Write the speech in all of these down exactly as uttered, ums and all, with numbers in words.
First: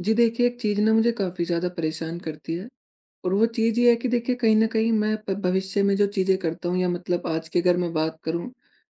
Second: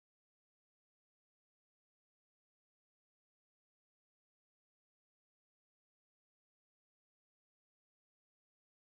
जी देखिए, एक चीज़ ना मुझे काफ़ी ज़्यादा परेशान करती है। और वो चीज़ ये है कि देखिए कहीं न कहीं मैं प भविष्य में जो चीज़ें करता हूँ या मतलब आज की अगर मैं बात करूँ,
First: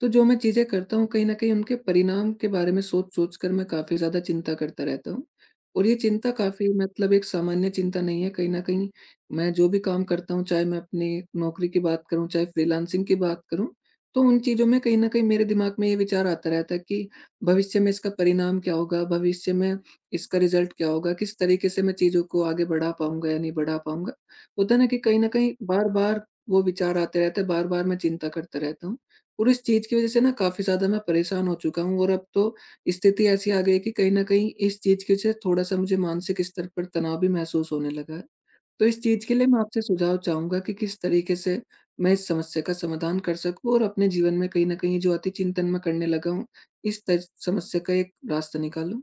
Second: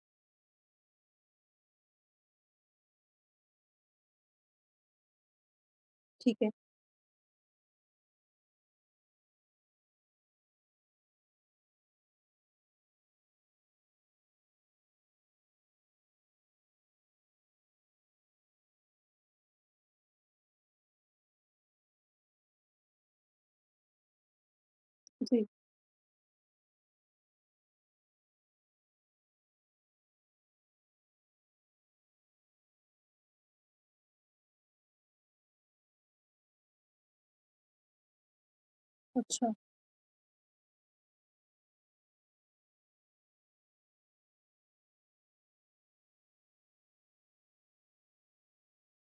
तो जो मैं चीज़ें करता हूँ कहीं न कहीं उनके परिणाम के बारे में सोच-सोच कर मैं काफ़ी ज़्यादा चिंता करता रहता हूँ। और ये चिंता ठीक है। काफ़ी मतलब एक सामान्य चिंता नहीं है, कहीं न कहीं मैं जो भी काम करता हूँ, चाहे मैं अपनी नौकरी की बात करूँ, चाहे फ्रीलांसिंग की बात करूँ, तो उन चीज़ों में कहीं न कहीं मेरे दिमाग में ये विचार आता रहता है कि भविष्य में इसका परिणाम क्या होगा? भविष्य में इसका रिज़ल्ट क्या होगा? किस तरीके से मैं चीज़ों को आगे बढ़ा पाऊँगा या नहीं बढ़ा पाऊँगा? होता है ना कि कहीं न जी। कहीं बार-बार वो विचार आते रहते हैं, बार-बार मैं चिंता करता रहता हूँ। और इस चीज़ की वज़ह से ना काफ़ी ज़्यादा मैं परेशान हो चुका हूँ और अब तो स्थिति ऐसी आ गई है कि कहीं न कहीं इस चीज़ की वज़ह से थोड़ा-सा मुझे मानसिक स्तर पर तनाव भी महसूस होने लगा है। तो इस चीज़ के लिए अच्छा। मैं आपसे सुझाव चाहूँगा कि किस तरीके से मैं इस समस्या का समाधान कर सकूँ और अपने जीवन में कहीं न कहीं जो अति चिंतन मैं करने लगा हूँ, इस त समस्या का एक रास्ता निकालूँ।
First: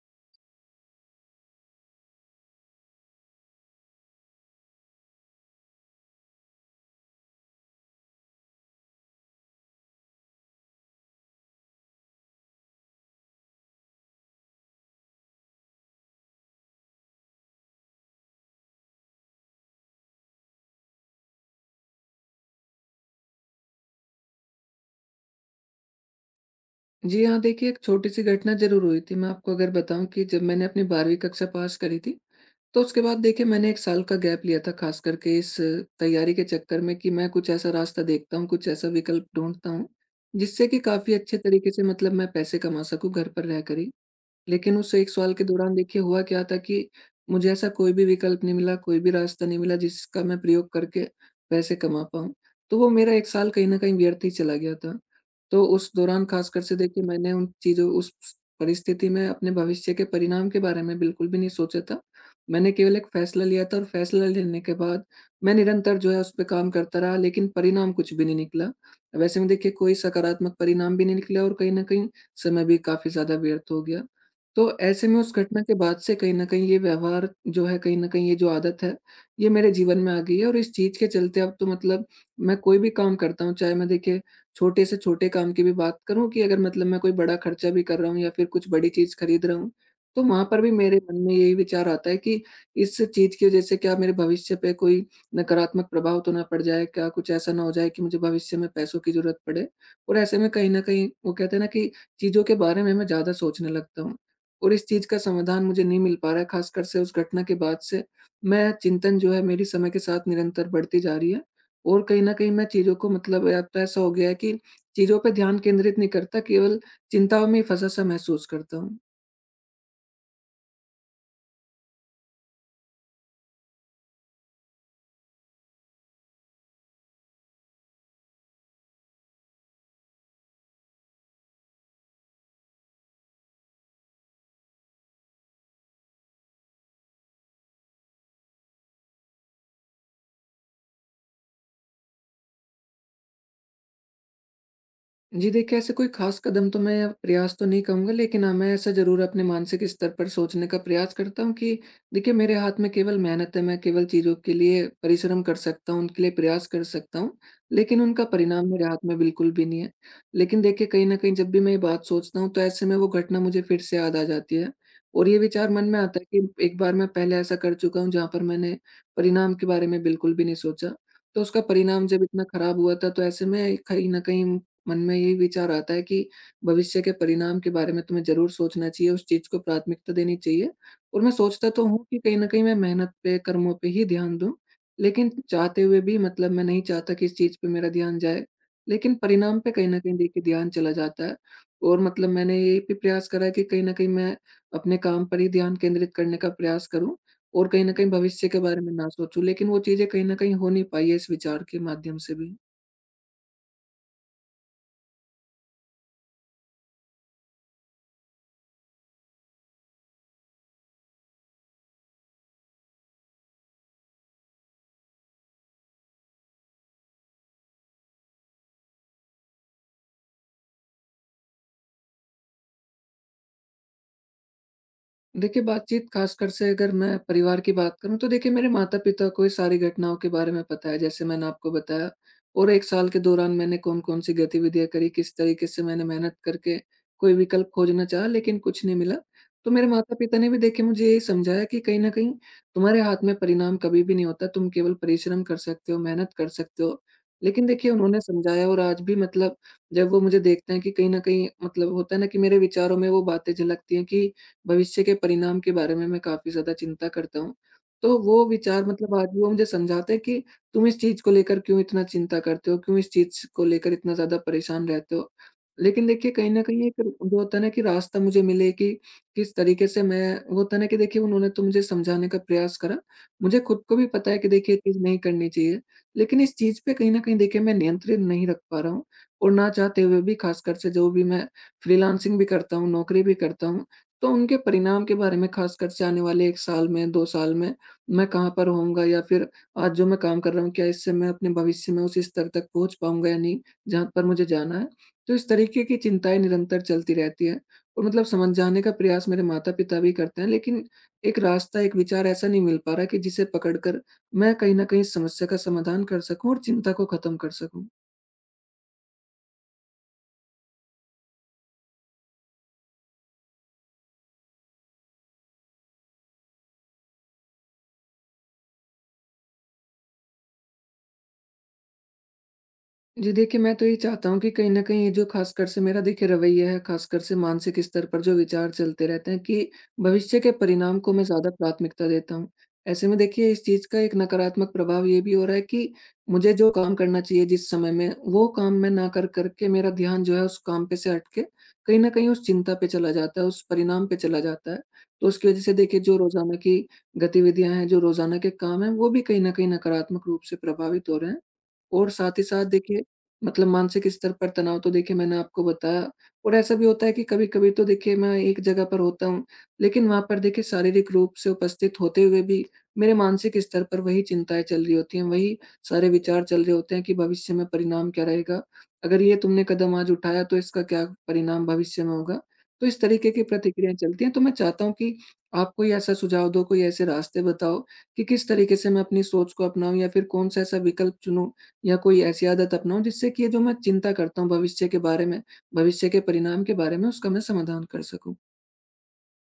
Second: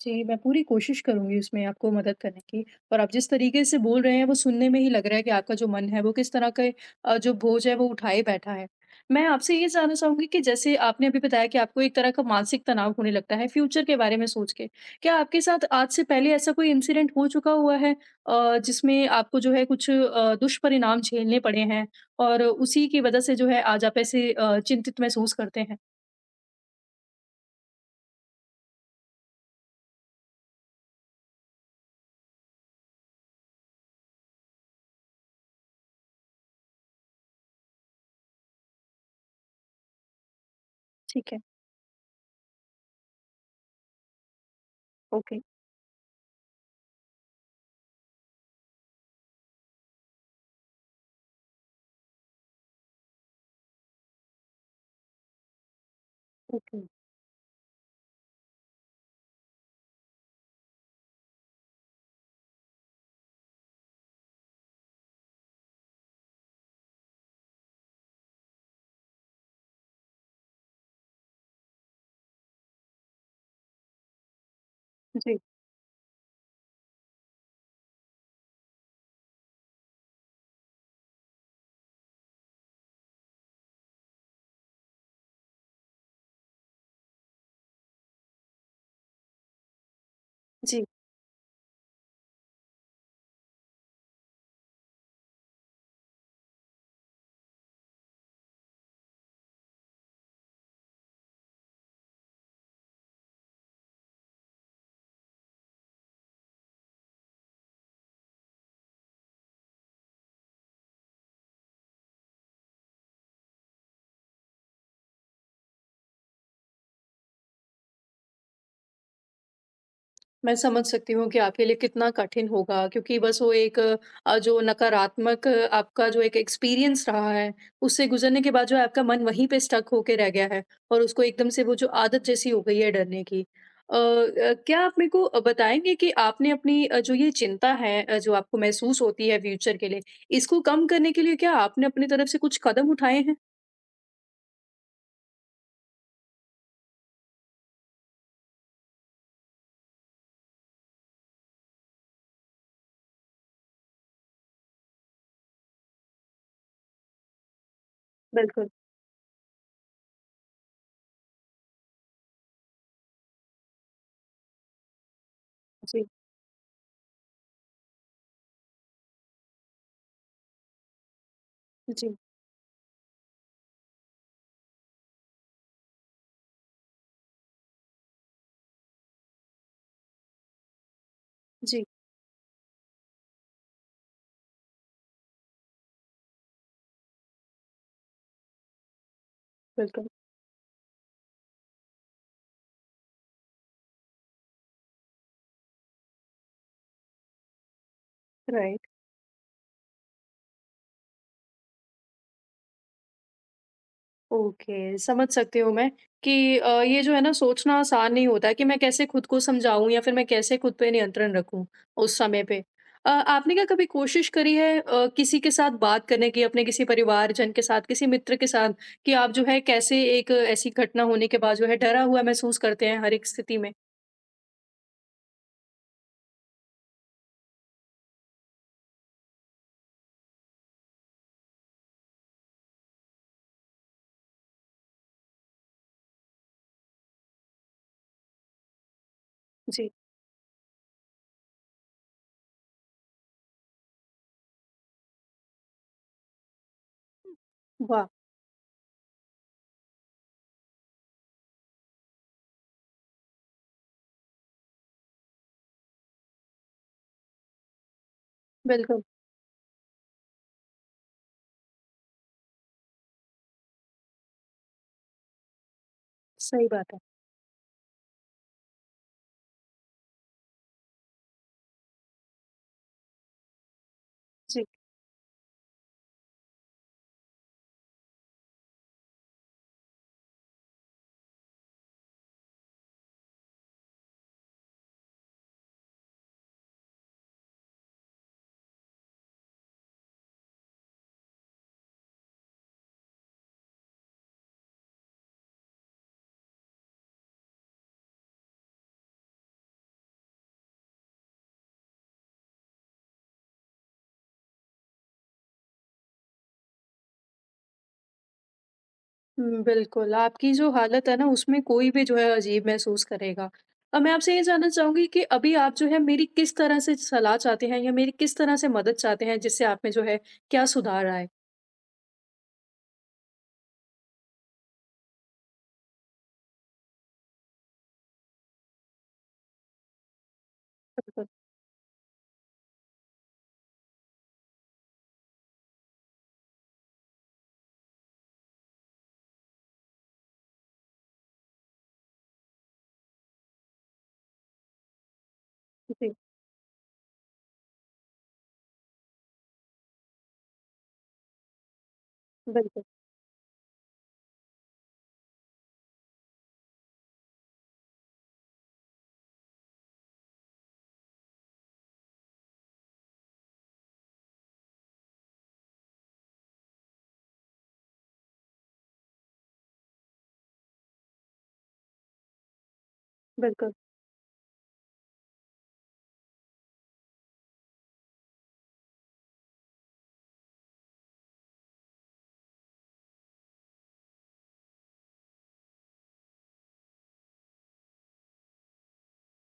जी, मैं पूरी कोशिश करूँगी उसमें आपको मदद करने की। और आप जिस तरीके से बोल रहे हैं, वो सुनने में ही लग रहा है कि आपका जो मन है, वो किस तरह के अ, जो बोझ है, वो उठाए बैठा है। मैं आपसे ये जानना चाहूँगी कि जैसे आपने अभी बताया कि आपको एक तरह का मानसिक तनाव होने लगता है, फ्यूचर के बारे में सोच के। क्या आपके साथ आज से पहले ऐसा कोई इंसिडेंट हो चुका हुआ है अ, जिसमें आपको जो है कुछ अ, दुष्परिणाम झेलने पड़े हैं और उसी की वजह से जो है आज आप ऐसे अ, चिंतित महसूस करते हैं? जी हाँ, देखिए एक छोटी-सी घटना ज़रूर हुई थी। मैं आपको अगर बताऊँ कि जब मैंने अपनी बारहवीं कक्षा पास करी थी, तो उसके बाद देखिए मैंने एक साल का गैप लिया था ख़ास करके इस तैयारी के चक्कर में कि मैं कुछ ऐसा रास्ता देखता हूँ, कुछ ऐसा विकल्प ढूँढता हूँ, जिससे कि काफ़ी ठीक है। अच्छे तरीके से मतलब मैं पैसे कमा सकूँ घर पर रहकर ही। लेकिन उस एक साल ओके। के दौरान देखिए हुआ क्या था कि मुझे ऐसा कोई भी विकल्प नहीं मिला, कोई भी रास्ता नहीं मिला जिसका मैं प्रयोग करके पैसे कमा पाऊँ। तो वो मेरा एक साल कहीं न कहीं व्यर्थ ही चला गया था। तो उस दौरान ख़ासकर से ओके। देखिए मैंने उन चीज़ों उस परिस्थिति में अपने भविष्य के परिणाम के बारे में बिल्कुल भी नहीं सोचा था। मैंने केवल एक फ़ैसला लिया था और फ़ैसला लेने के बाद मैं निरंतर जो है उस पे काम करता रहा लेकिन परिणाम कुछ भी नहीं निकला। वैसे में देखिए कोई सकारात्मक परिणाम भी नहीं निकला और कहीं न कहीं समय भी काफ़ी ज़्यादा व्यर्थ हो गया। तो ऐसे में उस जी। घटना के बाद से कहीं न कहीं ये व्यवहार जो है कहीं न कहीं ये जो आदत है, ये मेरे जीवन में आ गई है और इस चीज़ के चलते अब तो मतलब मैं कोई भी काम करता हूँ, चाहे मैं देखिए छोटे से छोटे काम की भी बात करूँ कि अगर मतलब मैं कोई बड़ा खर्चा भी कर रहा हूँ या फिर कुछ बड़ी चीज़ खरीद रहा हूँ, तो वहाँ पर भी जी, मेरे मन में यही विचार आता है कि इस चीज़ की वजह से क्या मेरे भविष्य पे कोई नकारात्मक प्रभाव तो ना पड़ जाए? क्या कुछ ऐसा ना हो जाए कि मुझे भविष्य में पैसों की ज़रूरत पड़े? और ऐसे में कहीं न कहीं वो कहते हैं ना कि चीज़ों के बारे में मैं ज़्यादा सोचने लगता हूँ और इस चीज़ का समाधान मुझे नहीं मिल पा रहा है, ख़ासकर से उस घटना के बाद से। मैं चिंतन जो है मेरी समय के साथ निरंतर बढ़ती जा रही है और कहीं न कहीं मैं चीज़ों को मतलब या तो ऐसा हो गया है कि चीज़ों पे ध्यान केंद्रित नहीं करता, केवल चिंताओं में ही फँसा-सा महसूस करता हूँ। मैं समझ सकती हूँ कि आपके लिए कितना कठिन होगा, क्योंकि बस वो एक अ, जो नकारात्मक अ, आपका जो एक एक्सपीरियंस रहा है, उससे गुज़रने के बाद जो है आपका मन वहीं पे स्टक होके रह गया है और उसको एकदम से वो जो आदत जैसी हो गई है डरने की। अ अ, क्या आप मेरे को अ, बताएँगे कि आपने अपनी अ, जो ये चिंता है अ, जो आपको महसूस होती है फ्यूचर के लिए, इसको कम करने के लिए क्या आपने अपनी तरफ से कुछ कदम उठाए हैं? जी देखिए, ऐसे कोई ख़ास कदम तो मैं प्रयास तो नहीं कहूँगा, लेकिन हाँ, मैं ऐसा ज़रूर अपने मानसिक स्तर पर सोचने का प्रयास करता हूँ कि देखिए, मेरे हाथ में केवल मेहनत है, मैं केवल चीज़ों के लिए परिश्रम कर सकता हूँ, उनके लिए प्रयास कर सकता हूँ, लेकिन उनका परिणाम बिल्कुल। मेरे हाथ में बिल्कुल भी नहीं है। लेकिन देखिए, कहीं न कहीं जब भी मैं ये बात सोचता हूँ, तो ऐसे में वो घटना मुझे फिर से याद आ जाती है और ये विचार मन में जी। आता है कि एक बार मैं पहले ऐसा कर चुका हूँ, जहाँ पर मैंने परिणाम के बारे में बिल्कुल भी नहीं सोचा। तो उसका परिणाम जी। जब इतना ख़राब हुआ था, तो ऐसे में कहीं न कहीं मन में यही विचार आता है कि भविष्य के परिणाम के बारे में तुम्हें ज़रूर सोचना चाहिए, उस चीज़ को प्राथमिकता देनी चाहिए। और मैं सोचता जी। तो हूँ कि कहीं न कहीं मैं मेहनत पे, कर्मों पे ही ध्यान दूँ, लेकिन चाहते हुए भी मतलब मैं नहीं चाहता कि इस चीज़ पे मेरा ध्यान जाए, लेकिन परिणाम पे कहीं न बिल्कुल। कहीं देखिए ध्यान चला जाता है। और मतलब मैंने ये भी प्रयास करा है कि कहीं न कहीं मैं अपने काम पर ही ध्यान केंद्रित करने का प्रयास करूँ और कहीं न कहीं भविष्य के बारे राइट। में ना सोचूँ, लेकिन वो चीज़ें कहीं न कहीं हो नहीं पाई है इस विचार के माध्यम से भी। ओके, समझ सकती हूँ मैं कि अ, ये जो है ना सोचना आसान नहीं होता है कि मैं कैसे खुद को समझाऊँ या फिर मैं कैसे खुद पे नियंत्रण रखूँ उस समय पे। अ, आपने क्या कभी कोशिश करी है अ, किसी के साथ बात करने की, अपने किसी परिवारजन के साथ, किसी मित्र के साथ, कि आप जो है कैसे एक ऐसी घटना होने के बाद जो है डरा हुआ महसूस करते हैं हर एक स्थिति में? देखिए, बातचीत ख़ासकर से अगर मैं परिवार की बात करूँ तो देखिए मेरे माता-पिता को ये सारी घटनाओं के बारे में पता है, जैसे मैंने आपको बताया और एक साल के दौरान मैंने कौन-कौन सी गतिविधियाँ करी, किस तरीके से मैंने मेहनत करके कोई विकल्प खोजना चाहा लेकिन कुछ नहीं मिला। तो मेरे जी। माता-पिता ने भी देखिए मुझे यही समझाया कि कहीं न कहीं तुम्हारे हाथ में परिणाम कभी भी नहीं होता, तुम केवल परिश्रम कर सकते हो, मेहनत कर सकते हो। लेकिन देखिए वाह! उन्होंने समझाया और आज भी मतलब जब वो मुझे देखते हैं कि कहीं न कहीं मतलब होता है ना कि मेरे विचारों में वो बातें झलकती हैं कि भविष्य के परिणाम के बारे में मैं काफ़ी ज़्यादा चिंता करता हूँ। तो वो विचार बिल्कुल, मतलब आज भी वो मुझे समझाते हैं कि तुम इस चीज़ को लेकर क्यों इतना चिंता करते हो? क्यों इस चीज़ को लेकर इतना ज़्यादा परेशान रहते हो? लेकिन देखिए कहीं न सही कहीं बात एक है। जो होता है ना कि रास्ता मुझे मिले कि किस तरीके से मैं वो होता है ना कि देखिए उन्होंने तो मुझे समझाने का प्रयास करा। मुझे खुद को भी पता है कि जी। देखिए ये चीज़ नहीं करनी चाहिए। लेकिन इस चीज़ पे कहीं न कहीं देखिए मैं नियंत्रण नहीं रख पा रहा हूँ और ना चाहते हुए भी ख़ासकर से जो भी मैं फ्रीलांसिंग भी करता हूँ, नौकरी भी करता हूँ, तो उनके परिणाम के बारे में खासकर से आने वाले एक साल में, दो साल में, मैं कहाँ पर होऊँगा या फिर आज जो मैं काम कर रहा हूँ, क्या इससे मैं अपने भविष्य में उस स्तर तक पहुँच पाऊँगा या नहीं, जहाँ पर मुझे जाना है? तो इस तरीके की चिंताएँ निरंतर चलती रहती हैं और मतलब समझाने का प्रयास मेरे माता-पिता भी करते हैं, लेकिन एक रास्ता, एक विचार ऐसा नहीं मिल पा रहा कि जिसे पकड़ कर मैं कहीं न कहीं इस समस्या का समाधान कर सकूँ और चिंता को खत्म कर सकूँ। हुँ, बिल्कुल, आपकी जो हालत है ना उसमें कोई भी जो है अजीब महसूस करेगा। अब मैं आपसे ये जानना चाहूँगी कि अभी आप जो है मेरी किस तरह से सलाह चाहते हैं या मेरी किस तरह से मदद चाहते हैं, जिससे आप में जो है क्या सुधार आए? जी देखिए, मैं तो ये चाहता हूँ कि कहीं न कहीं ये जो ख़ासकर से मेरा देखिए रवैया है, ख़ासकर से मानसिक स्तर पर जो विचार चलते रहते हैं कि भविष्य के परिणाम को मैं बिल्कुल। ज़्यादा प्राथमिकता देता हूँ। ऐसे में देखिए इस चीज़ का एक नकारात्मक प्रभाव ये भी हो रहा है कि मुझे जो काम करना चाहिए जिस समय में, वो काम मैं ना कर कर के मेरा ध्यान जो है उस काम पे से हट के कहीं न कहीं उस चिंता पे चला जाता है, उस परिणाम पे चला जाता है। तो उसकी वज़ह से देखिए जी। जो रोज़ाना की गतिविधियाँ हैं, जो रोज़ाना के काम हैं, वो भी कहीं न कहीं नकारात्मक रूप से प्रभावित हो रहे हैं। और साथ ही साथ बिल्कुल। देखिए मतलब मानसिक स्तर पर तनाव तो देखिए मैंने आपको बताया और ऐसा भी होता है कि कभी-कभी तो देखिए मैं एक जगह पर होता हूँ, लेकिन वहाँ पर देखिए शारीरिक रूप से उपस्थित होते हुए भी मेरे मानसिक स्तर पर वही चिंताएँ चल रही होती हैं, वही सारे विचार चल रहे होते हैं कि भविष्य में परिणाम क्या रहेगा? अगर ये तुमने कदम आज उठाया तो इसका क्या परिणाम भविष्य में होगा? तो इस तरीके की बिल्कुल। प्रतिक्रियाएँ चलती हैं, तो मैं चाहता हूँ कि आप कोई ऐसा सुझाव दो, कोई ऐसे रास्ते बताओ कि किस तरीके से मैं अपनी सोच को अपनाऊँ या फिर कौन-सा ऐसा विकल्प चुनूँ या कोई ऐसी आदत अपनाऊँ जिससे कि ये जो मैं चिंता करता हूँ भविष्य के बारे में, भविष्य के परिणाम के बारे में उसका मैं समाधान कर सकूँ?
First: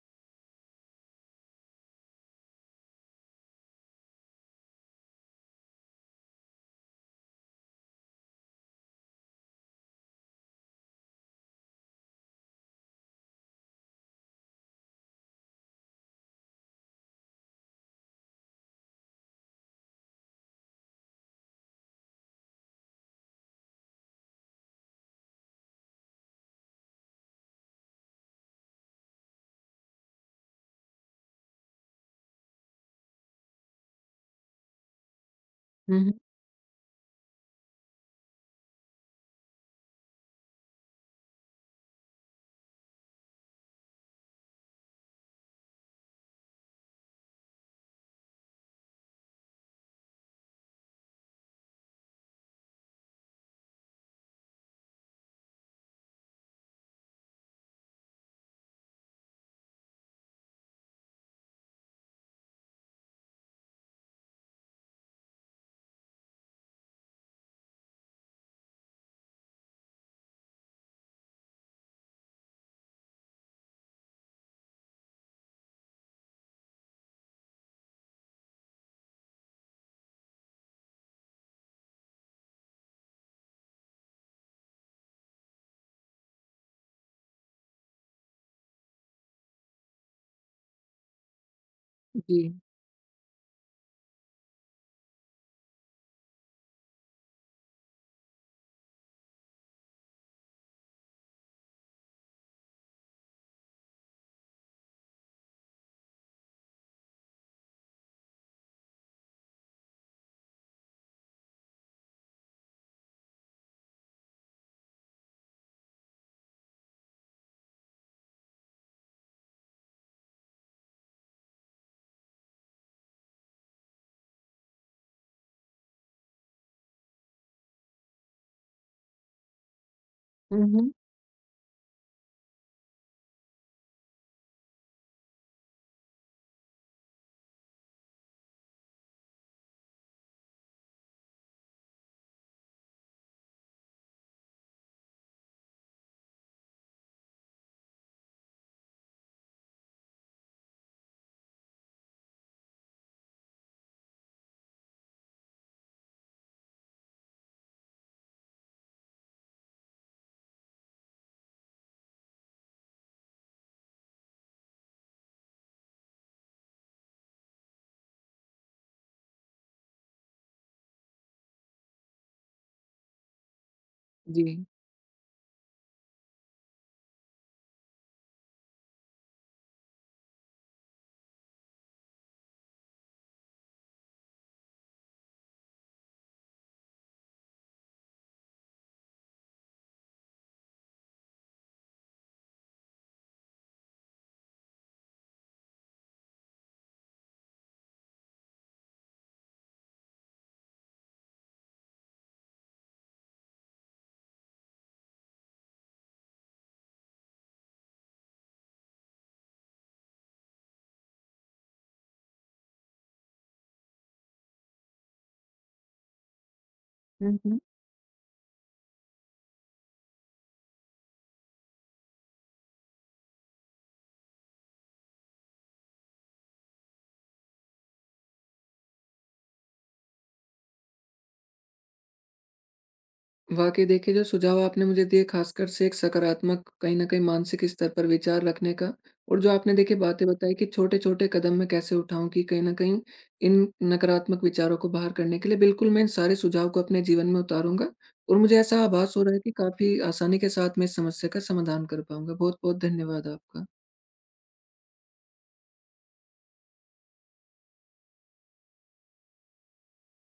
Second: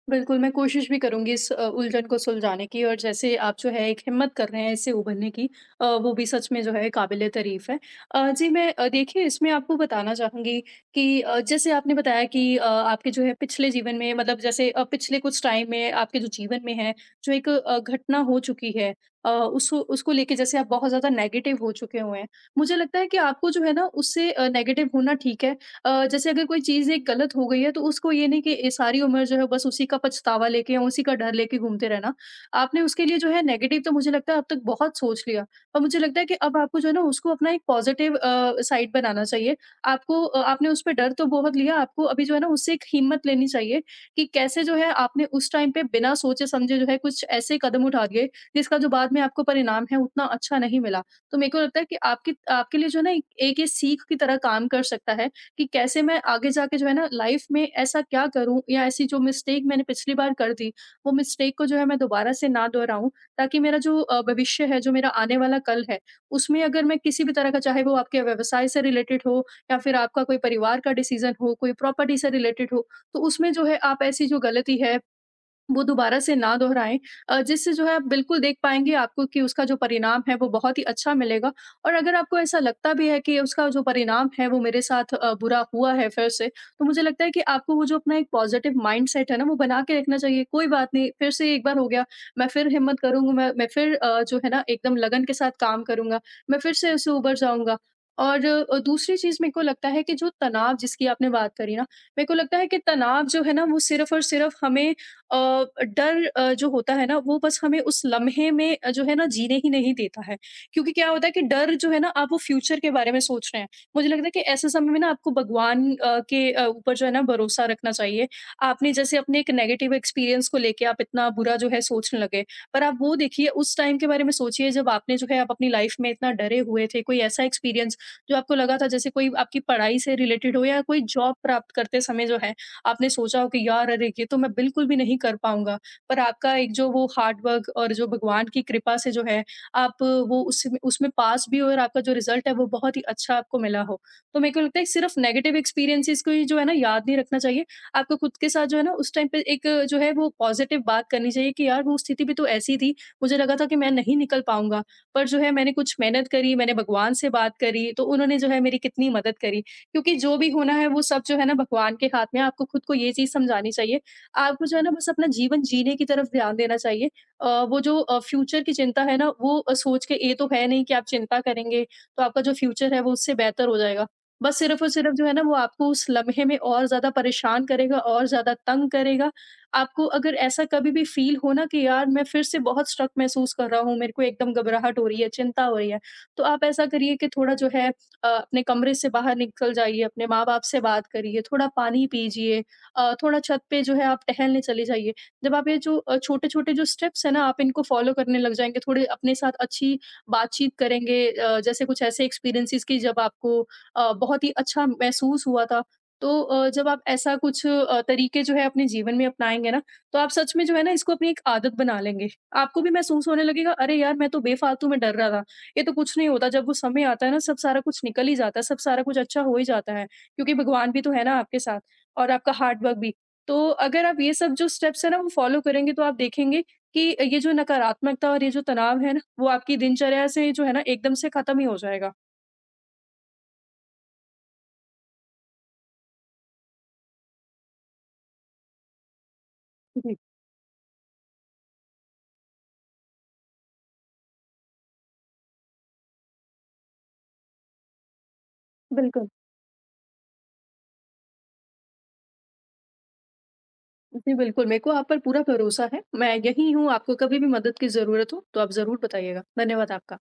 बिल्कुल, मैं कोशिश भी करूँगी इस अ, उलझन को सुलझाने की, और जैसे आप जो है एक हिम्मत कर रहे हैं इससे उभरने की, अ, वो भी सच में जो है काबिले तारीफ़ है। अ, जी, मैं अ, देखिए इसमें आपको बताना चाहूँगी कि अ, जैसे आपने बताया कि अ, आपके जो है पिछले जीवन में, मतलब जैसे अ, पिछले कुछ टाइम में आपके जो जीवन में है, जो एक अ, घटना हो चुकी है, अ, उसो उसको लेके जैसे आप बहुत ज़्यादा नेगेटिव हो चुके हुए हैं। मुझे लगता है कि आपको जो है ना उससे अ, नेगेटिव होना ठीक है। अ, जैसे अगर कोई चीज़ एक गलत हो गई है, तो उसको ये नहीं कि ए, सारी उम्र जो है बस उसी का पछतावा लेके या उसी का डर लेके घूमते रहना। आपने उसके लिए जो है नेगेटिव तो मुझे लगता है अब तक बहुत सोच लिया, और मुझे हुँ, लगता हुँ। है कि अब आपको जो है ना उसको अपना एक पॉज़िटिव अ, साइड बनाना चाहिए। आपको अ, आपने उसपे डर तो बहुत लिया, आपको अभी जो है ना उससे एक हिम्मत लेनी चाहिए कि कैसे जो है आपने उस टाइम पे बिना सोचे-समझे जो है कुछ ऐसे कदम उठा दिए, जिसका जो बाद में आपको परिणाम है उतना अच्छा नहीं मिला। तो मेरे को लगता है कि आपकी आपके लिए जो है ना एक एक ये सीख की तरह काम कर सकता है, कि कैसे मैं आगे जाके जो है ना लाइफ में ऐसा क्या करूँ, या ऐसी जो मिस्टेक मैंने पिछली बार कर दी, वो मिस्टेक को जो है मैं दोबारा से ना दोहराऊं, ताकि मेरा जो अ, भविष्य है, जो मेरा आने वाला कल है, उसमें अगर मैं किसी भी तरह का, चाहे वो आपके व्यवसाय से रिलेटेड हो या फिर आपका कोई परिवार का डिसीजन हो, कोई प्रॉपर्टी से रिलेटेड हो, तो उसमें जो है आप ऐसी जो गलती है वो दोबारा से ना दोहराएँ, अ, जिससे जो है आप बिल्कुल देख पाएँगे आपको कि उसका जो परिणाम है वो बहुत ही अच्छा मिलेगा। और अगर आपको ऐसा लगता भी है कि उसका जो परिणाम है वो मेरे साथ अ, बुरा हुआ है फिर से, तो मुझे लगता है कि आपको वो जो अपना एक पॉज़िटिव माइंडसेट है ना, वो बना के रखना चाहिए। कोई बात नहीं, फिर से एक बार हो गया, जी। मैं फिर हिम्मत करूँगा, मैं मैं फिर अ, जो है ना एकदम लगन के साथ काम करूँगा, मैं फिर से उससे उबर जाऊँगा। और अ, दूसरी चीज़ मेरे को लगता है कि जो तनाव जिसकी आपने बात करी ना, मेरे को लगता है कि तनाव जो है ना, वो सिर्फ़ और सिर्फ़ हमें अ, डर अ, जो होता है ना, वो बस हमें उस लम्हे में अ, जो है ना जीने ही नहीं देता है। क्योंकि क्या होता है कि डर जो है ना, आप वो फ्यूचर के बारे में सोच रहे हैं। मुझे लगता है कि ऐसे समय में ना आपको भगवान अ, के अ, ऊपर जो है ना भरोसा रखना चाहिए। आपने जैसे अपने एक नेगेटिव एक्सपीरियंस को लेके आप इतना बुरा जो है सोचने लगे, पर आप वो देखिए उस टाइम के बारे में सोचिए, जब आपने जो है आप अपनी लाइफ में इतना डरे हुए थे, कोई ऐसा एक्सपीरियंस जो आपको लगा था, जैसे कोई आपकी पढ़ाई से रिलेटेड हुँ, हो या हुँ। कोई जॉब प्राप्त करते समय जो है आपने सोचा हो कि यार, अरे, ये तो मैं बिल्कुल भी नहीं कर पाऊँगा, पर आपका एक जो वो हार्ड वर्क और जो भगवान की कृपा से, जो है आप वो उसमें उसमें पास भी हुए और आपका जो रिज़ल्ट है वो बहुत ही अच्छा आपको मिला हो। तो मेरे को लगता है सिर्फ़ नेगेटिव एक्सपीरियंसेस को ही जो है ना याद नहीं रखना चाहिए। आपको खुद के साथ जो है ना उस टाइम पे एक जो है वो पॉज़िटिव बात करनी चाहिए कि यार, वो स्थिति भी तो ऐसी थी, मुझे लगा था कि मैं नहीं निकल पाऊँगा, पर जो है मैंने कुछ मेहनत करी, मैंने भगवान से बात करी, तो उन्होंने जो है मेरी कितनी मदद करी। क्योंकि जो भी होना है वो सब जो है ना भगवान के हाथ में है। आपको खुद को ये चीज़ समझानी चाहिए। आपको जो है ना बस अपना जीवन जीने की तरफ ध्यान देना चाहिए। अ, वो जो अ, फ्यूचर की चिंता है ना, वो अ, सोच के ये तो है नहीं कि आप चिंता करेंगे तो आपका जो फ्यूचर है वो उससे बेहतर हो जाएगा। बस जी। सिर्फ़ और सिर्फ़ जो है ना वो आपको उस लम्हे में और ज़्यादा परेशान करेगा और ज़्यादा तंग करेगा। आपको अगर ऐसा कभी भी फ़ील हो ना कि यार, मैं फिर से बहुत स्ट्रक महसूस कर रहा हूँ, मेरे को एकदम घबराहट हो रही है, चिंता हो रही है, तो आप ऐसा करिए कि थोड़ा जो है अ, अपने कमरे से बाहर निकल जाइए, अपने माँ-बाप से बात करिए, थोड़ा पानी पीजिए, अ, थोड़ा छत पे जो है आप टहलने चले जाइए। जब आप ये जो अ, छोटे-छोटे जो स्टेप्स हैं ना, आप इनको फ़ॉलो करने लग जाएँगे, थोड़े अपने साथ अच्छी बातचीत करेंगे, अ, जैसे कुछ ऐसे एक्सपीरियंसेस, कि जब आपको अ, बहुत ही अच्छा महसूस हुआ था। तो अ, जब आप ऐसा कुछ अ, तरीके जो है अपने जीवन में अपनाएँगे ना, तो आप सच में जो है ना इसको अपनी एक आदत बना लेंगे। आपको भी महसूस होने लगेगा, "अरे यार! मैं तो बेफ़ालतू में डर रहा था।" ये तो कुछ नहीं होता। जब वो समय आता है ना, सब सारा कुछ निकल ही जाता है, सब सारा कुछ अच्छा हो ही जाता है, क्योंकि भगवान भी तो है ना आपके साथ, और आपका हार्ड वर्क भी। तो अगर आप ये सब जो स्टेप्स है ना वो फ़ॉलो करेंगे, तो आप देखेंगे कि ये जो नकारात्मकता और ये जो तनाव है ना वो आपकी दिनचर्या से जो है ना एकदम से खत्म ही हो जाएगा। वाकई देखिए जो सुझाव आपने मुझे दिए खासकर से एक सकारात्मक कहीं न कहीं मानसिक स्तर पर विचार रखने का और जो आपने देखिए जी, बातें बताई कि छोटे-छोटे कदम मैं कैसे उठाऊँ कि कहीं न कहीं इन नकारात्मक विचारों को बाहर करने के लिए बिल्कुल मैं इन सारे सुझाव को अपने जीवन में उतारूँगा और मुझे ऐसा आभास हो बिल्कुल। रहा है कि काफ़ी आसानी के साथ मैं इस समस्या का समाधान कर पाऊँगा। बहुत-बहुत धन्यवाद आपका। जी, बिल्कुल, मेरे को आप पर पूरा भरोसा है। मैं यहीं हूँ। आपको कभी भी मदद की ज़रूरत हो तो आप ज़रूर बताइएगा। धन्यवाद आपका।